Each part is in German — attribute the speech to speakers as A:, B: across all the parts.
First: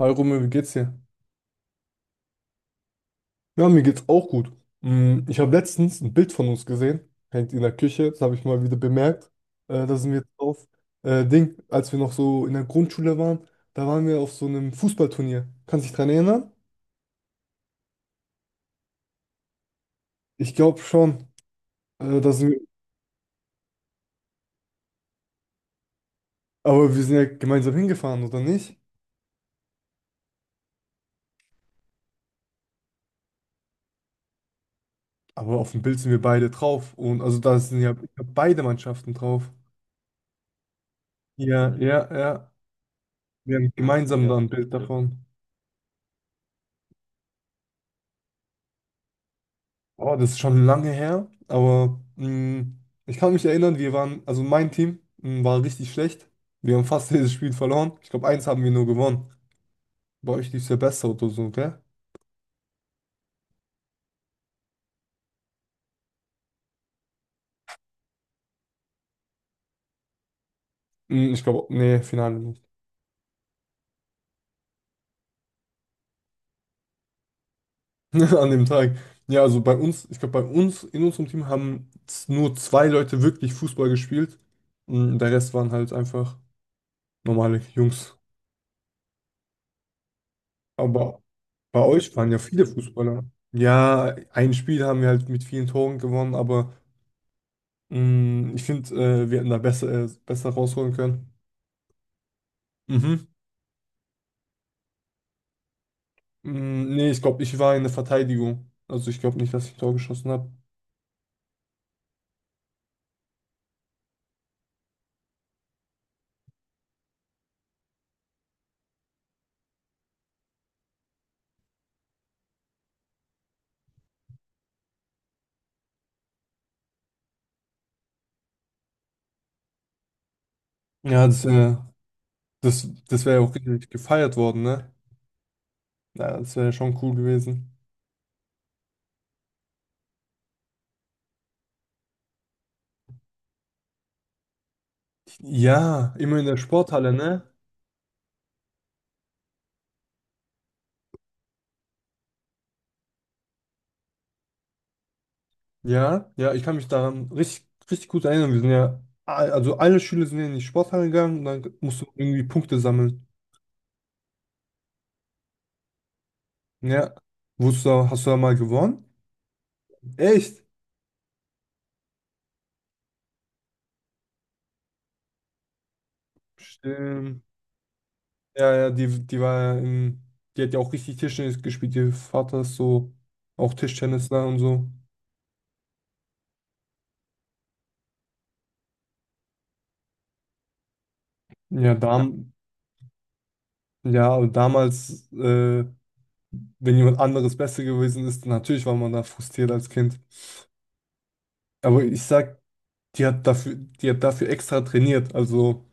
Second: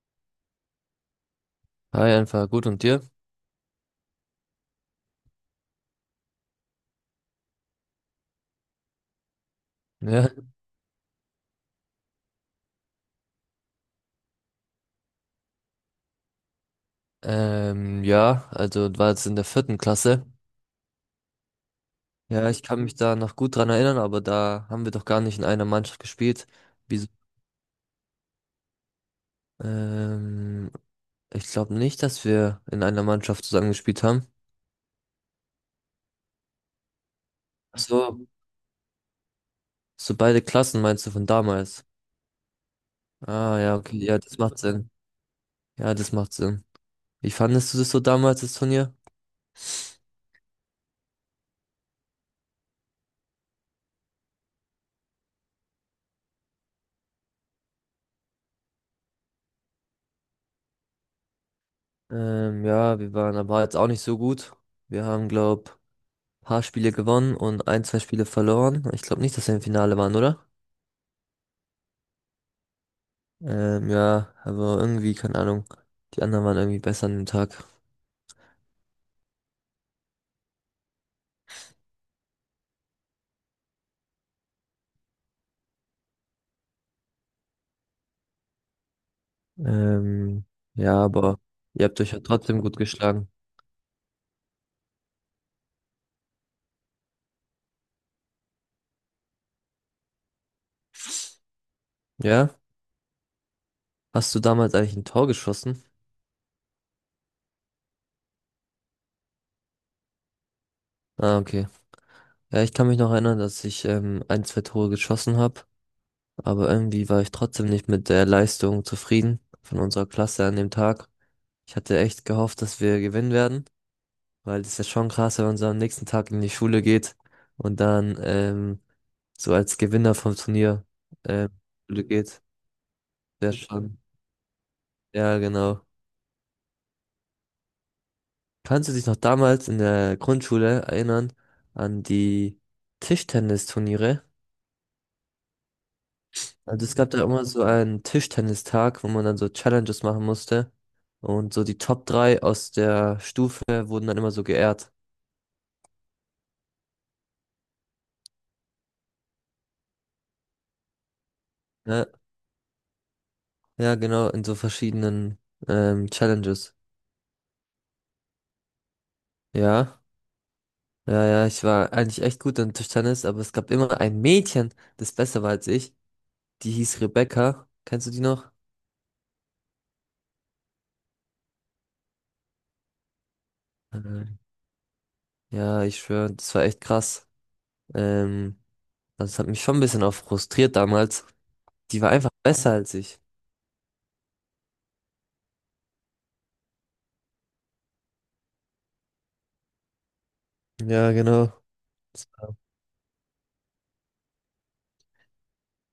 A: Hi Romeo, wie geht's dir?
B: Hi, einfach gut und dir?
A: Ja, mir geht's auch gut. Ich habe letztens ein Bild von uns gesehen, hängt in der Küche, das habe ich mal wieder bemerkt. Da sind wir
B: Ja,
A: drauf. Ding, als wir noch so in der Grundschule waren, da waren wir auf so einem Fußballturnier. Kannst du dich dran erinnern?
B: ja, also war jetzt in der vierten Klasse.
A: Ich glaube schon. Da
B: Ja,
A: sind wir,
B: ich kann mich da noch gut dran erinnern, aber da haben wir doch gar nicht in einer Mannschaft gespielt.
A: aber wir
B: Wieso?
A: sind ja gemeinsam hingefahren, oder nicht?
B: Ähm, ich glaube nicht, dass wir in einer Mannschaft zusammen gespielt haben.
A: Aber auf dem Bild sind wir beide drauf. Und also da
B: Ach
A: sind ja
B: so,
A: beide Mannschaften drauf.
B: so beide Klassen meinst du von
A: Ja,
B: damals?
A: ja, ja. Wir
B: Ah,
A: haben
B: ja, okay, ja,
A: gemeinsam da
B: das
A: ein
B: macht
A: Bild
B: Sinn.
A: davon.
B: Ja, das macht Sinn. Wie fandest du das so damals, das Turnier?
A: Oh, das ist schon lange her, aber ich kann mich erinnern, wir waren, also mein Team war richtig schlecht. Wir haben fast jedes Spiel verloren. Ich glaube, eins haben wir nur gewonnen. Bei euch lief es ja besser oder so, gell?
B: Ja, wir waren aber jetzt auch nicht so gut. Wir haben, glaube, paar Spiele gewonnen und ein, zwei Spiele verloren. Ich glaube nicht, dass wir im Finale waren, oder?
A: Mh, ich glaube, nee, Finale nicht.
B: Ja, aber irgendwie, keine Ahnung. Die anderen waren irgendwie besser an dem Tag.
A: An dem Tag. Ja, also bei uns, ich glaube, bei uns, in unserem Team haben nur zwei Leute wirklich Fußball gespielt. Der Rest waren halt einfach normale Jungs.
B: Ähm, ja,
A: Aber
B: aber
A: bei
B: ihr habt euch
A: euch
B: ja
A: waren ja
B: trotzdem
A: viele
B: gut
A: Fußballer.
B: geschlagen.
A: Ja, ein Spiel haben wir halt mit vielen Toren gewonnen, aber. Ich finde, wir hätten da besser, besser rausholen können.
B: Ja?
A: Mhm.
B: Hast du damals eigentlich ein Tor geschossen?
A: Nee, ich glaube, ich war in der Verteidigung. Also ich glaube nicht, dass ich ein Tor geschossen habe.
B: Ah, okay. Ja, ich kann mich noch erinnern, dass ich ein, zwei Tore geschossen habe, aber irgendwie war ich trotzdem nicht mit der Leistung zufrieden von unserer Klasse an dem Tag. Ich hatte echt gehofft, dass wir gewinnen werden, weil das ist ja schon krass, wenn man so am nächsten Tag in die Schule geht und dann so als Gewinner vom Turnier
A: Ja,
B: ähm, Schule geht.
A: das, das wäre ja
B: Wäre
A: auch richtig
B: schon.
A: gefeiert worden, ne?
B: Ja, genau.
A: Ja, das wäre ja schon cool gewesen.
B: Kannst du dich noch damals in der Grundschule erinnern an die Tischtennisturniere?
A: Ja, immer in der
B: Also es gab
A: Sporthalle,
B: da immer
A: ne?
B: so einen Tischtennistag, wo man dann so Challenges machen musste. Und so die Top 3 aus der Stufe wurden dann immer so geehrt.
A: Ja, ja, ich kann mich daran richtig, richtig gut erinnern. Wir sind ja, also alle Schüler sind ja in die Sporthalle gegangen und dann musst du
B: Ja,
A: irgendwie Punkte sammeln.
B: ja, genau, in so verschiedenen Challenges.
A: Ja. Wusstest du, hast du da mal gewonnen?
B: Ja.
A: Echt?
B: Ja, ja, ich war eigentlich echt gut an Tischtennis, aber es gab immer ein Mädchen, das besser war als ich. Die hieß
A: Stimmt.
B: Rebecca. Kennst du die noch?
A: Ja, ja, die war ja in, die hat ja auch richtig Tischtennis gespielt. Ihr Vater ist so auch
B: Mhm.
A: Tischtennisler und so.
B: Ja, ich schwöre, das war echt krass. Ähm, das hat mich schon ein bisschen auch frustriert damals.
A: Ja, ja.
B: Die war einfach besser als ich.
A: Ja, aber damals, wenn jemand anderes besser gewesen ist, natürlich war man da frustriert als Kind.
B: Ja, genau.
A: Aber ich sag, die hat dafür extra trainiert, also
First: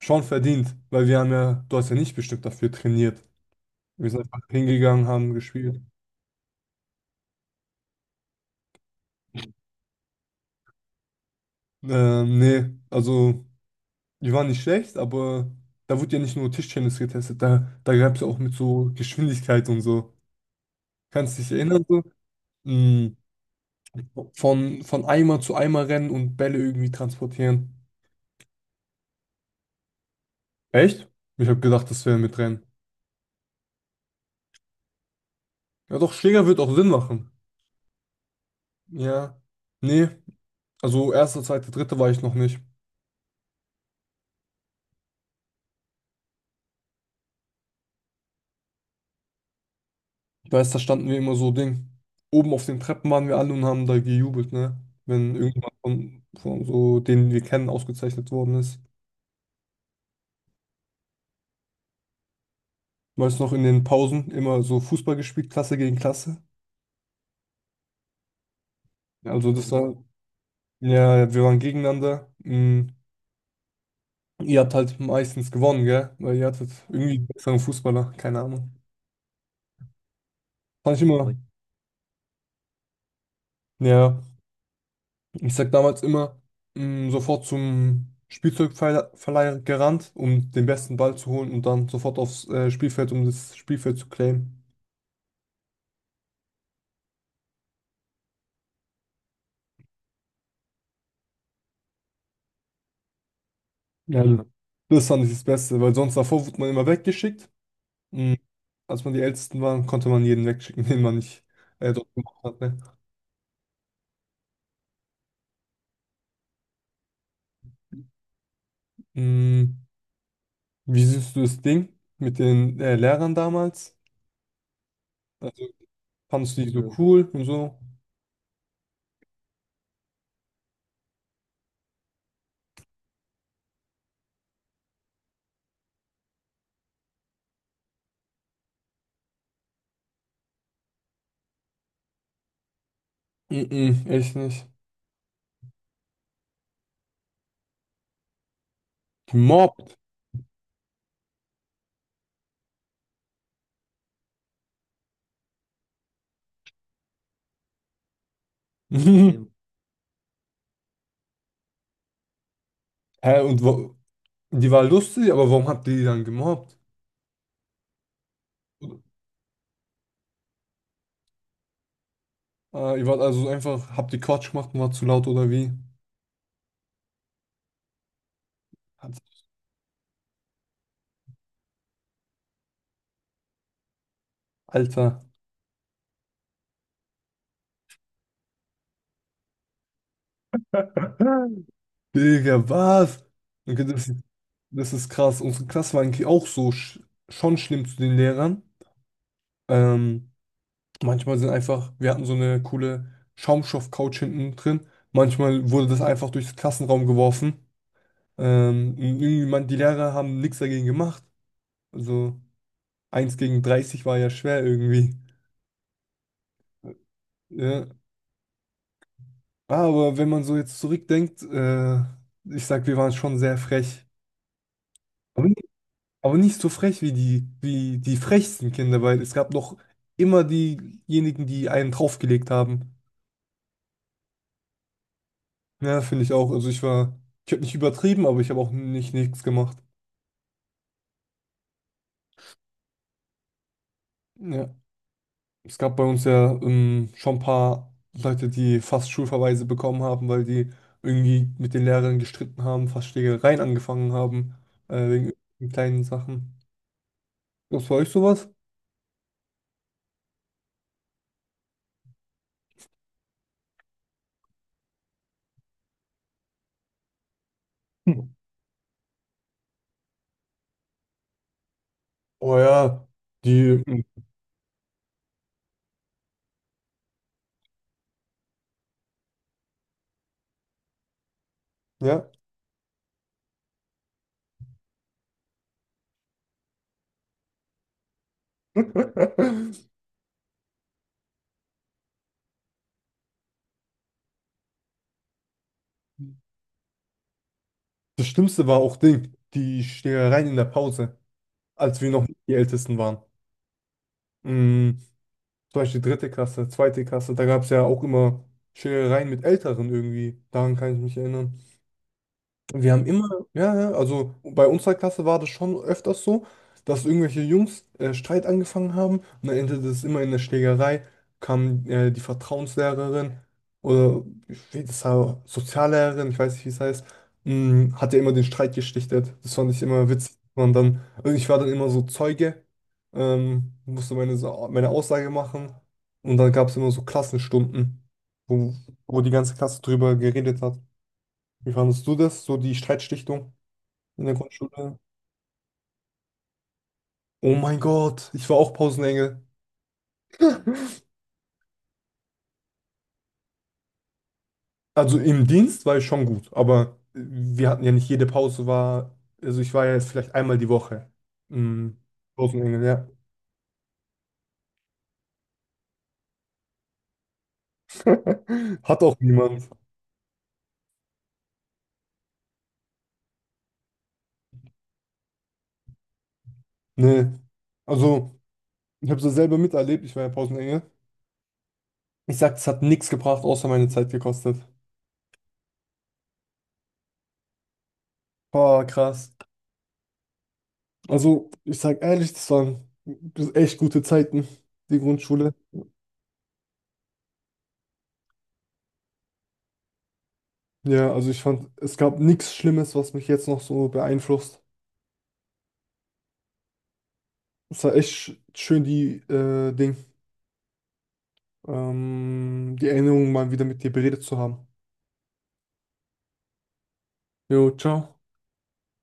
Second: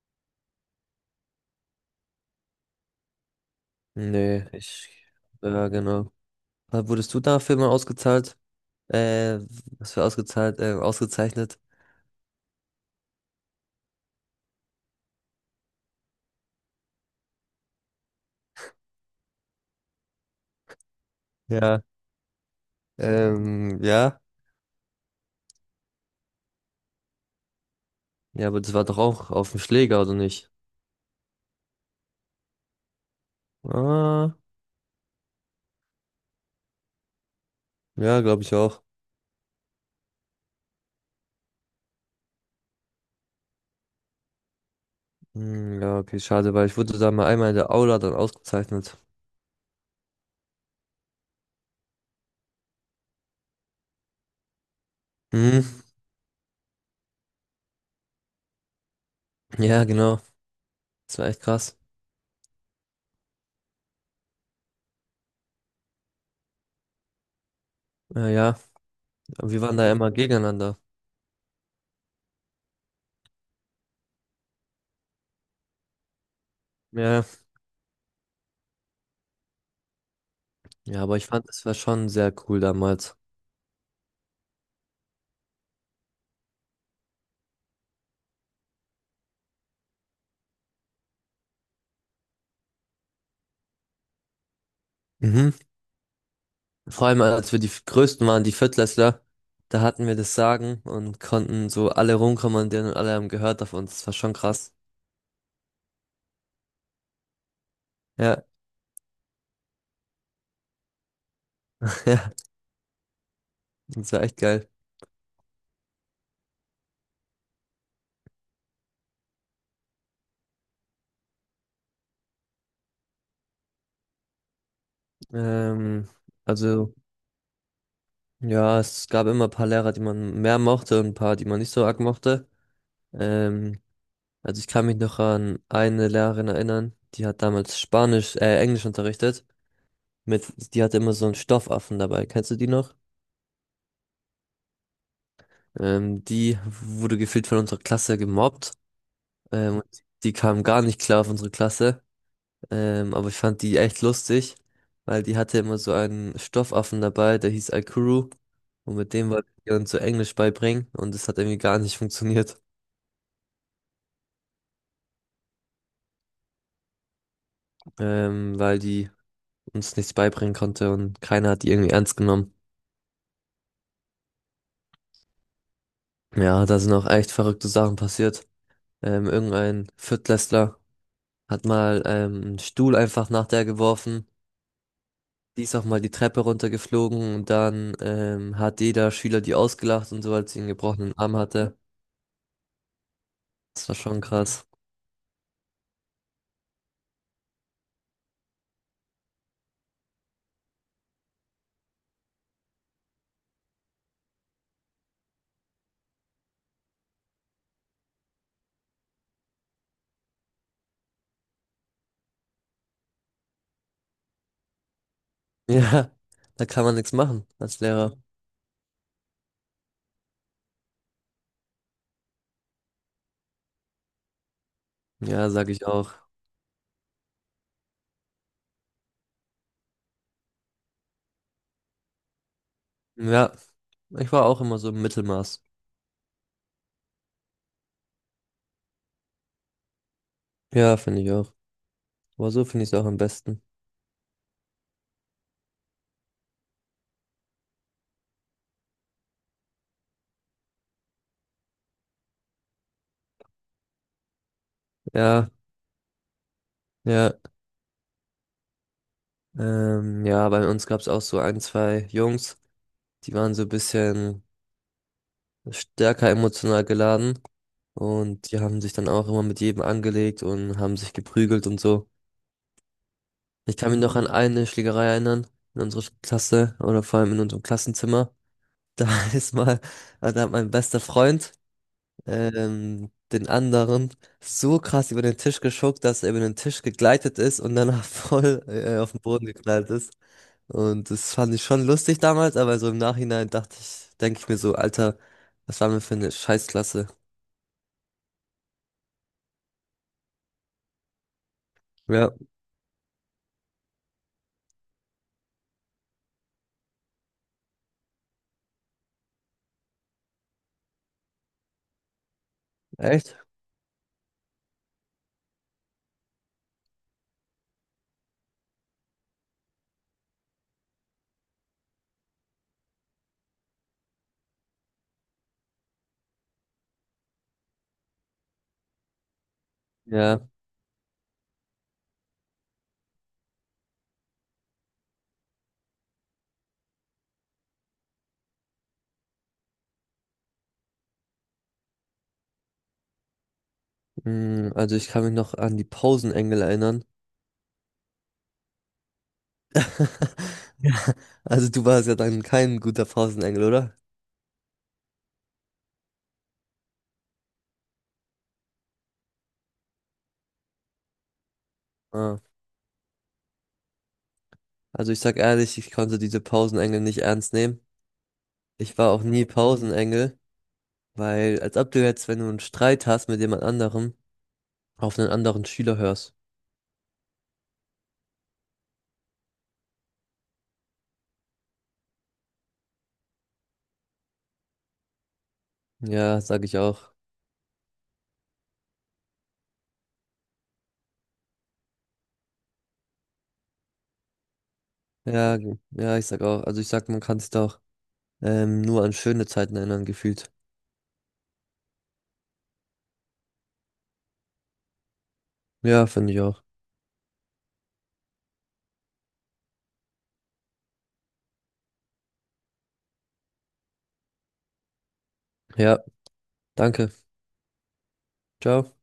A: schon verdient, weil wir haben ja, du hast ja nicht bestimmt dafür trainiert. Wir sind einfach
B: Nee, ich,
A: hingegangen, haben
B: ja,
A: gespielt.
B: genau. Wurdest du dafür mal ausgezahlt? Äh, was für ausgezahlt, ausgezeichnet?
A: Nee, also. Die waren nicht schlecht, aber da wurde ja nicht nur Tischtennis getestet, da gab es ja auch mit so Geschwindigkeit und so. Kannst du dich
B: Ja.
A: erinnern, so? Mm,
B: Ja.
A: Von Eimer zu Eimer rennen und Bälle irgendwie transportieren.
B: Ja, aber das war doch auch auf dem Schläger, oder nicht?
A: Echt? Ich habe gedacht, das wäre mit Rennen.
B: Ah,
A: Ja, doch, Schläger wird auch Sinn machen.
B: ja, glaube ich auch.
A: Ja. Nee, also erste, zweite, dritte war ich noch nicht.
B: Hm, ja, okay, schade, weil ich wurde da mal einmal in der Aula dann ausgezeichnet.
A: Ich weiß, da standen wir immer so Ding. Oben auf den Treppen waren wir alle und haben da gejubelt, ne? Wenn
B: Hm,
A: irgendjemand von so denen wir kennen ausgezeichnet worden ist.
B: ja, genau. Das war echt krass.
A: Meist noch in den Pausen immer so Fußball gespielt, Klasse gegen Klasse.
B: Ja, ja,
A: Also
B: wir
A: das mhm
B: waren da
A: war,
B: immer gegeneinander.
A: ja, wir waren gegeneinander. Ihr habt halt meistens gewonnen, gell? Weil ihr hattet
B: Ja,
A: irgendwie einen
B: ja,
A: mhm besseren Fußballer, keine Ahnung. Fand ich
B: ja, aber ich fand, es war schon sehr cool damals.
A: immer, ja, ich sag damals immer, sofort zum Spielzeugverleih gerannt, um den besten Ball zu holen und dann sofort aufs Spielfeld, um das Spielfeld zu claimen.
B: Mhm. Vor allem, als wir die Größten waren, die Viertklässler, da hatten wir das Sagen und konnten so alle rumkommandieren und alle haben gehört auf uns. Das war
A: Ja,
B: schon
A: mhm,
B: krass.
A: das fand ich das Beste, weil sonst davor wurde man immer weggeschickt. Mm,
B: Ja,
A: Als man die Ältesten war, konnte man jeden wegschicken, den man nicht dort
B: ja,
A: gemacht hat. Ne?
B: das war echt geil.
A: Mm, Wie siehst du das Ding mit den Lehrern damals? Also,
B: Ähm,
A: fandest du die so
B: also,
A: ja cool und so?
B: ja, es gab immer ein paar Lehrer, die man mehr mochte und ein paar, die man nicht so arg mochte. Ähm, Also ich kann mich noch an eine Lehrerin erinnern, die hat damals Spanisch, Englisch unterrichtet. Mit, die hatte immer so einen Stoffaffen dabei. Kennst du die noch?
A: Mm-mm, echt nicht.
B: Die wurde gefühlt von unserer Klasse gemobbt.
A: Gemobbt.
B: Und die kam gar nicht klar auf unsere Klasse. Aber ich fand die echt lustig, weil die hatte immer so einen Stoffaffen dabei, der hieß Aikuru. Und mit dem
A: Hä,
B: wollte ich ihr uns so Englisch beibringen. Und es hat irgendwie gar nicht funktioniert,
A: und wo, die war lustig, aber warum habt ihr die dann gemobbt?
B: weil die uns nichts beibringen konnte und keiner hat die irgendwie ernst genommen.
A: Ihr wart also einfach, habt ihr Quatsch gemacht und war zu laut oder wie?
B: Ja, da sind auch echt verrückte Sachen passiert.
A: Hat-
B: Irgendein Viertklässler hat mal einen Stuhl einfach nach der geworfen.
A: Alter.
B: Die ist auch mal die Treppe runtergeflogen und dann hat jeder Schüler die ausgelacht und so, als sie einen gebrochenen Arm hatte.
A: Digga, was? Okay,
B: Das war
A: das,
B: schon krass.
A: das ist krass. Unsere Klasse war eigentlich auch so schon schlimm zu den Lehrern. Ähm, manchmal sind einfach, wir hatten so eine coole Schaumstoff-Couch hinten drin. Manchmal wurde das einfach durchs Klassenraum geworfen. Und irgendwie, man, die Lehrer haben nichts dagegen gemacht. Also eins gegen 30 war ja schwer irgendwie.
B: Ja, da kann man nichts machen als
A: Ja.
B: Lehrer.
A: Aber wenn man so jetzt zurückdenkt, ich sag, wir waren schon sehr frech. Aber,
B: Ja,
A: ni-
B: sag ich auch.
A: aber nicht so frech wie wie die frechsten Kinder, weil es gab noch immer diejenigen, die einen draufgelegt haben.
B: Ja, ich war auch immer so im Mittelmaß.
A: Ja, finde ich auch. Also ich war, ich habe nicht übertrieben, aber ich habe auch nicht nichts gemacht.
B: Ja, finde ich auch. Aber so finde ich es auch am besten.
A: Ja. Es gab bei uns ja schon ein paar Leute, die fast Schulverweise bekommen haben, weil die irgendwie mit den Lehrern gestritten haben, fast Schlägereien angefangen haben, wegen
B: Ja,
A: irgendwelchen kleinen Sachen.
B: ja.
A: Was bei euch sowas?
B: Ja, bei uns gab es auch so ein, zwei Jungs, die waren so ein bisschen stärker emotional geladen
A: Hm.
B: und die haben sich dann auch immer mit jedem angelegt und haben sich geprügelt und so.
A: Oh ja,
B: Ich
A: die,
B: kann mich
A: hm,
B: noch an eine Schlägerei erinnern in unserer Klasse oder vor allem in unserem Klassenzimmer. Da ist mal, also da hat mein bester Freund
A: ja.
B: den anderen so krass über den Tisch geschuckt, dass er über den Tisch gegleitet ist und danach voll auf den Boden geknallt ist. Und das fand ich schon lustig damals, aber so im Nachhinein dachte ich, denke ich mir so, Alter, was waren wir für eine Scheißklasse?
A: Das Schlimmste war auch Ding, die Schlägereien in der Pause, als wir noch
B: Ja,
A: nicht die Ältesten waren. Mm, Zum Beispiel dritte Klasse, zweite Klasse, da gab es ja auch immer Schlägereien mit Älteren irgendwie. Daran kann ich mich erinnern. Wir haben immer,
B: echt?
A: ja, ja, also bei unserer Klasse war das schon öfters so, dass irgendwelche Jungs Streit angefangen haben und dann endete es immer in der Schlägerei, kam die Vertrauenslehrerin oder ich weiß, das war Soziallehrerin, ich weiß nicht, wie es heißt, hat ja immer den Streit geschlichtet. Das fand ich immer witzig.
B: Ja,
A: Und dann, also ich war dann immer so Zeuge, musste meine Aussage machen und dann gab es immer so Klassenstunden, wo, wo die ganze Klasse drüber geredet hat. Wie fandest du das, so die Streitschlichtung in der
B: mm, also
A: Grundschule?
B: ich kann mich noch an die Pausenengel erinnern.
A: Oh mein Gott, ich war auch Pausenengel.
B: Ja. Also du warst ja dann kein guter Pausenengel, oder?
A: Also im Dienst war ich schon gut, aber wir hatten ja nicht jede Pause war, also ich war ja jetzt vielleicht einmal die Woche. Mhm.
B: Ah.
A: Pausenengel, ja.
B: Also ich sag ehrlich, ich konnte diese Pausenengel nicht ernst nehmen. Ich
A: Hat
B: war
A: auch
B: auch nie
A: niemand.
B: Pausenengel, weil als ob du jetzt, wenn du einen Streit hast mit jemand anderem, auf einen anderen Schüler hörst.
A: Nee. Also, ich habe es selber miterlebt, ich war ja Pausenengel. Ich sag, es hat nichts gebracht, außer meine Zeit gekostet.
B: Ja, sag ich auch.
A: Boah, krass. Also, ich sag ehrlich, das waren echt gute Zeiten, die Grundschule.
B: Ja, ich sag auch. Also ich sag, man kann sich da auch nur an schöne Zeiten erinnern, gefühlt.
A: Ja, also ich fand, es gab nichts Schlimmes, was mich jetzt noch so beeinflusst.
B: Ja, finde ich auch.
A: Es war echt schön, die Ding, die Erinnerungen mal wieder mit dir beredet zu haben.
B: Ja, danke.
A: Jo, ciao.
B: Ciao.